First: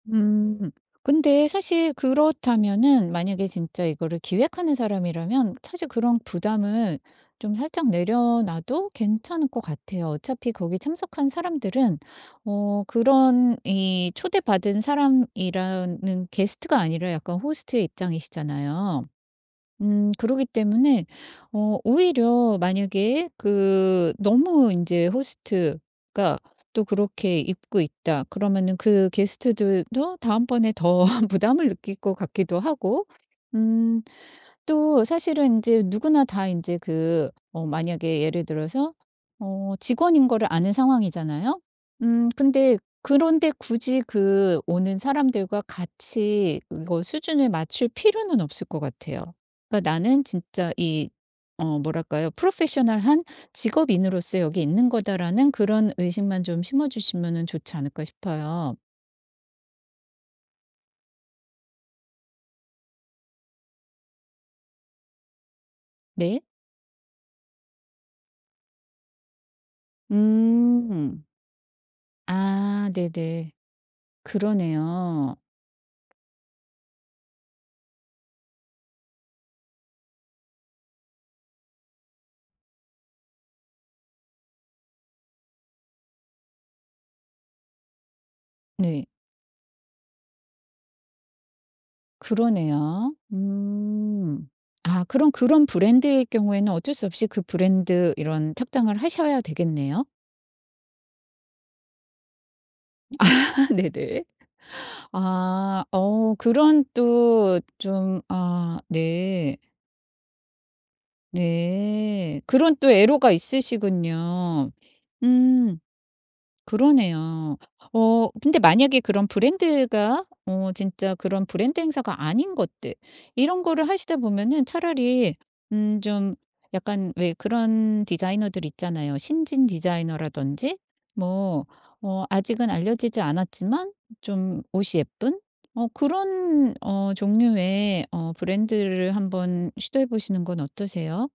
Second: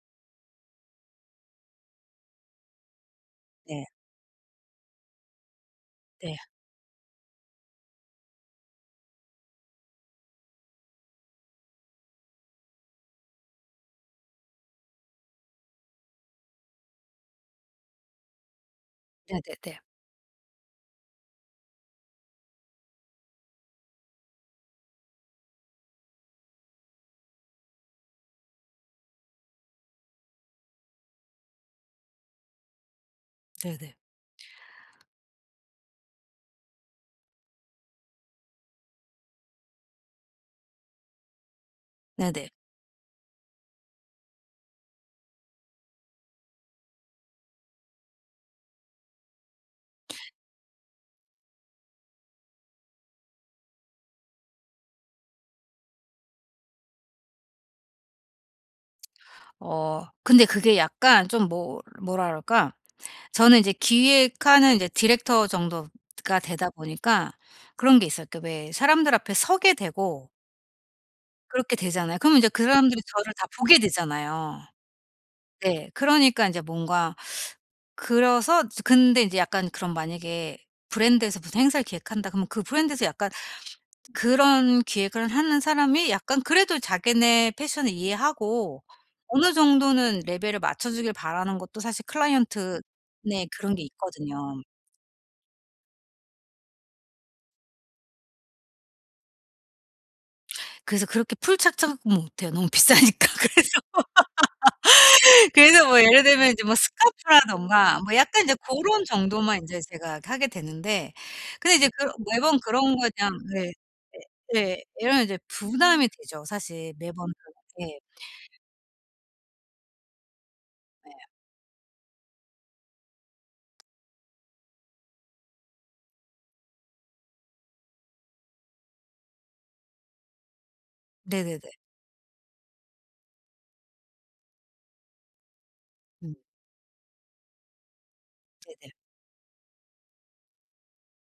음 근데 사실 그렇다면은 만약에 네. 진짜 이거를 기획하는 사람이라면 사실 그런 네. 부담을 좀 살짝 내려놔도 괜찮을 것 같아요. 어차피 거기 참석한 사람들은 어 그런 이 초대받은 사람이라는 게스트가 아니라 약간 호스트의 입장이시잖아요. 네네네. 음 그러기 때문에 어 오히려 만약에 그 '너무 인제 호스트가 또 그렇게 입고 있다.' 그러면은 그 게스트들도 다음번에 더 부담을 느낄 것 같기도 하고 네네. 음 또 사실은 인제 누구나 다 인제 그 어 만약에 예를 들어서 어 직원인 거를 아는 상황이잖아요. 음 네네. 근데 그런 데 굳이 그 오는 사람들과 같이 이거 수준을 맞출 필요는 없을 것 같아요. 그러니까 나는 진짜 이 어 뭐랄까요? '프로페셔널한 직업인으로서 여기 있는 거다.'라는 그런 의식만 좀 심어주시면은 좋지 않을까 싶어요. 어 근데 그게 약간 좀 뭐 뭐라 그럴까? 저는 이제 기획하는 이제 디렉터 정도가 네. 되다 보니까 그런 게 있어요. 그니까 왜 사람들 앞에 서게 되고 음. 그렇게 되잖아요. 그럼 인제 그 아 사람들이 저를 다 네네. 보게 되잖아요. 그러네요. 네. 그러니까 인제 뭔가 그래서 근데 인제 약간 그럼 만약에 브랜드에서 무슨 행사를 기획한다 그러면 그 브랜드에서 약간 그런 기획을 하는 사람이 약간 그래도 자기네 패션을 이해하고 네. 어느 정도는 레벨을 맞춰주길 바라는 것도 사실 클라이언트 그러네요. 네 그런 게 음. 있거든요. 아 그럼 그런 브랜드일 경우에는 어쩔 수 없이 그 브랜드 이런 착장을 하셔야 되겠네요. 그래서 그렇게 풀 착장 음 못해요. 너무 아 비싸니까. 그래서, 네네. 그래서 아 뭐 예를 어 들면 이제 뭐 그런 또 스카프라든가 뭐 좀 약간 이제 아 고런 네. 정도만 인제 제가 하게 되는데 근데 이제 그 네. 매번 그런 또 그런 거에 대한 애로가 예. 있으시군요. 예예. 이러면 이제 음. 부담이 되죠. 사실 매번 그러네요. 그렇게 어 근데 만약에 그런 브랜드가 어 네. 진짜 그런 브랜드 행사가 아닌 것들 이런 거를 하시다 보면은 차라리 음 좀 약간 왜 그런 디자이너들이 있잖아요, 신진 디자이너라든지. 네네네. 뭐 어 아직은 알려지지 않았지만 좀 옷이 예쁜 어 음. 그런 어 종류의 어 네네. 브랜드를 한번 시도해 보시는 건 어떠세요?